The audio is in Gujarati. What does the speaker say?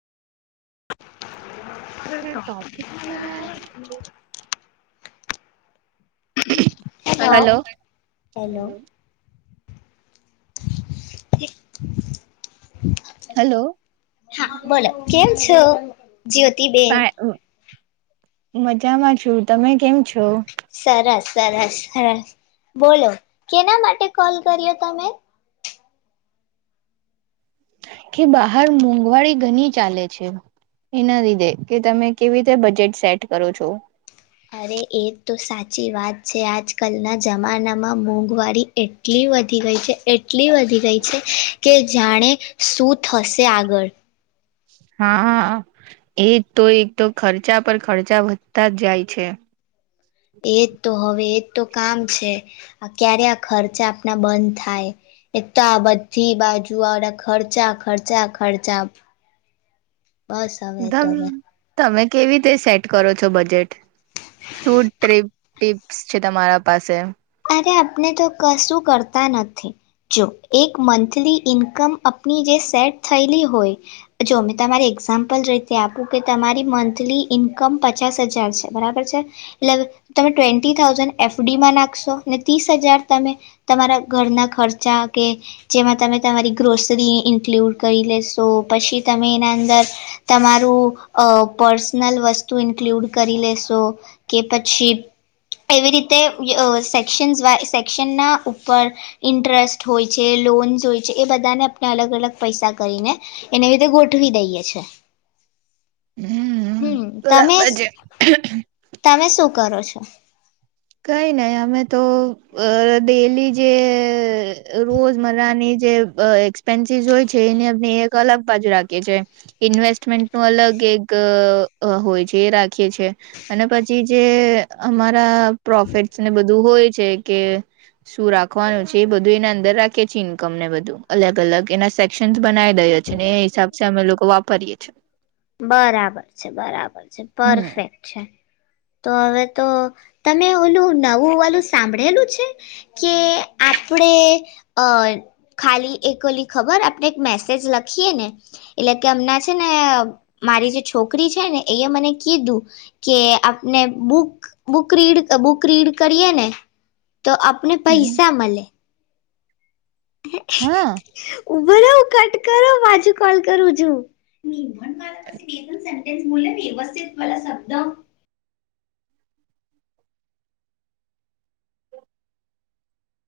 [inaudible] [inaudible] Hello hello. હલો [inaudible] હા બોલો કેમ છો? જ્યોતિબેન. ફા મજામાં છું તમે કેમ છો? સરસ. સરસ સરસ બોલો કેના માટે કોલ કર્યો તમે. કે બહાર મોંઘવારી ઘણી ચાલે છે એના લીધે કે તમે કેવી રીતે બજેટ સેટ કરો છો. અરે એ તો સાચી વાત છે આજ કલના જમાનામાં મોંઘવારી એટલી વધી ગઈ છે એટલી વધી ગઈ છે કે જાણે શું થશે આગળ. હા એજ તો એક તો ખર્ચા પર ખર્ચા વધતા જ જાય છે. એજ તો હવે એજ તો કામ છે આ ક્યારે આ ખર્ચા આપણા બંધ થાય એ તો આ બધી બાજુ આવડા ખર્ચા ખર્ચા ખર્ચા. બસ હવે તો ધમ હવે. તમે કેવી રીતે સેટ કરો છો બજેટ શું ટ્રીપ ટીપ્સ છે તમારા પાસે. અરે આપને તો કશું કરતા નથી જો એક મંથલી ઈન્કમ આપની જે સેટ થયેલી હોય જો મેં તમારી એક્ઝામ્પલ રીતે આપું કે તમારી મંથલી ઈન્કમ પચાસ હજાર છે બરાબર છે એટલે તમે ટ્વેન્ટી થાઉઝન્ડ એફડીમાં નાખ નાખશો ને ત્રીસ હજાર તમે તમારા ઘરના ખર્ચા કે જેમાં તમે તમારી ગ્રોસરી ઇન્ક્લુડ કરી લેશો પછી તમે એના અંદર તમારું આ પર્સનલ વસ્તુ ઇન્ક્લુડ કરી લેશો કે પછી એવી રીતે આ સેક્શન વા સેક્શન ના ઉપર ઇન્ટરેસ્ટ હોય છે લોન્સ હોય છે એ બધાને આપણે અલગ અલગ પૈસા કરીને એને લીધે ગોઠવી દઈએ છે. હમ હમ્મ તમે બરાબર છે તમે સુ. કરો છો. કઈ નહી અમે તો અ ડેલી જે રોજમ્રાની જે એક્સપેન્સીસ હોય છે એ અ એક અલગ પાજ રાખીએ છે ઇન્વેસ્ટમેન્ટ નું અલગ એક હોય છે એ રાખીએ છે અને પછી જે અમારા પ્રોફિટ ને બધ હોય છે કે શું રાખવાનું છે એ બધું એને અંદર રાખે છે ઇન્કમને બધું અલગ અલગ એના સેક્શન. બનાઈ દયો છે ને એ હિસાબે અમે લોકો. વાપરીએ છે બરાબર છે બરાબર છે હમ પરફેક્ટ છે. તો હવે તો તમે ઓલું નવું વાલું સાંભળેલું છે કે આપણેે અ ખાલી એક ઓલી ખબર આપણે એક મેસેજ લખીએ ને એટલે કે અમના છે ને મારી જે છોકરી છે ને એ મને કીધું કે આપને book book read book read કરીએ ને તો આપને હમ પૈસા મળે. હા. ઉભરો કટ કરો બાજુ કોલ કરું જો. [unintelligible] મુલ વ્યવસ્થિત પેલા શબ્દ.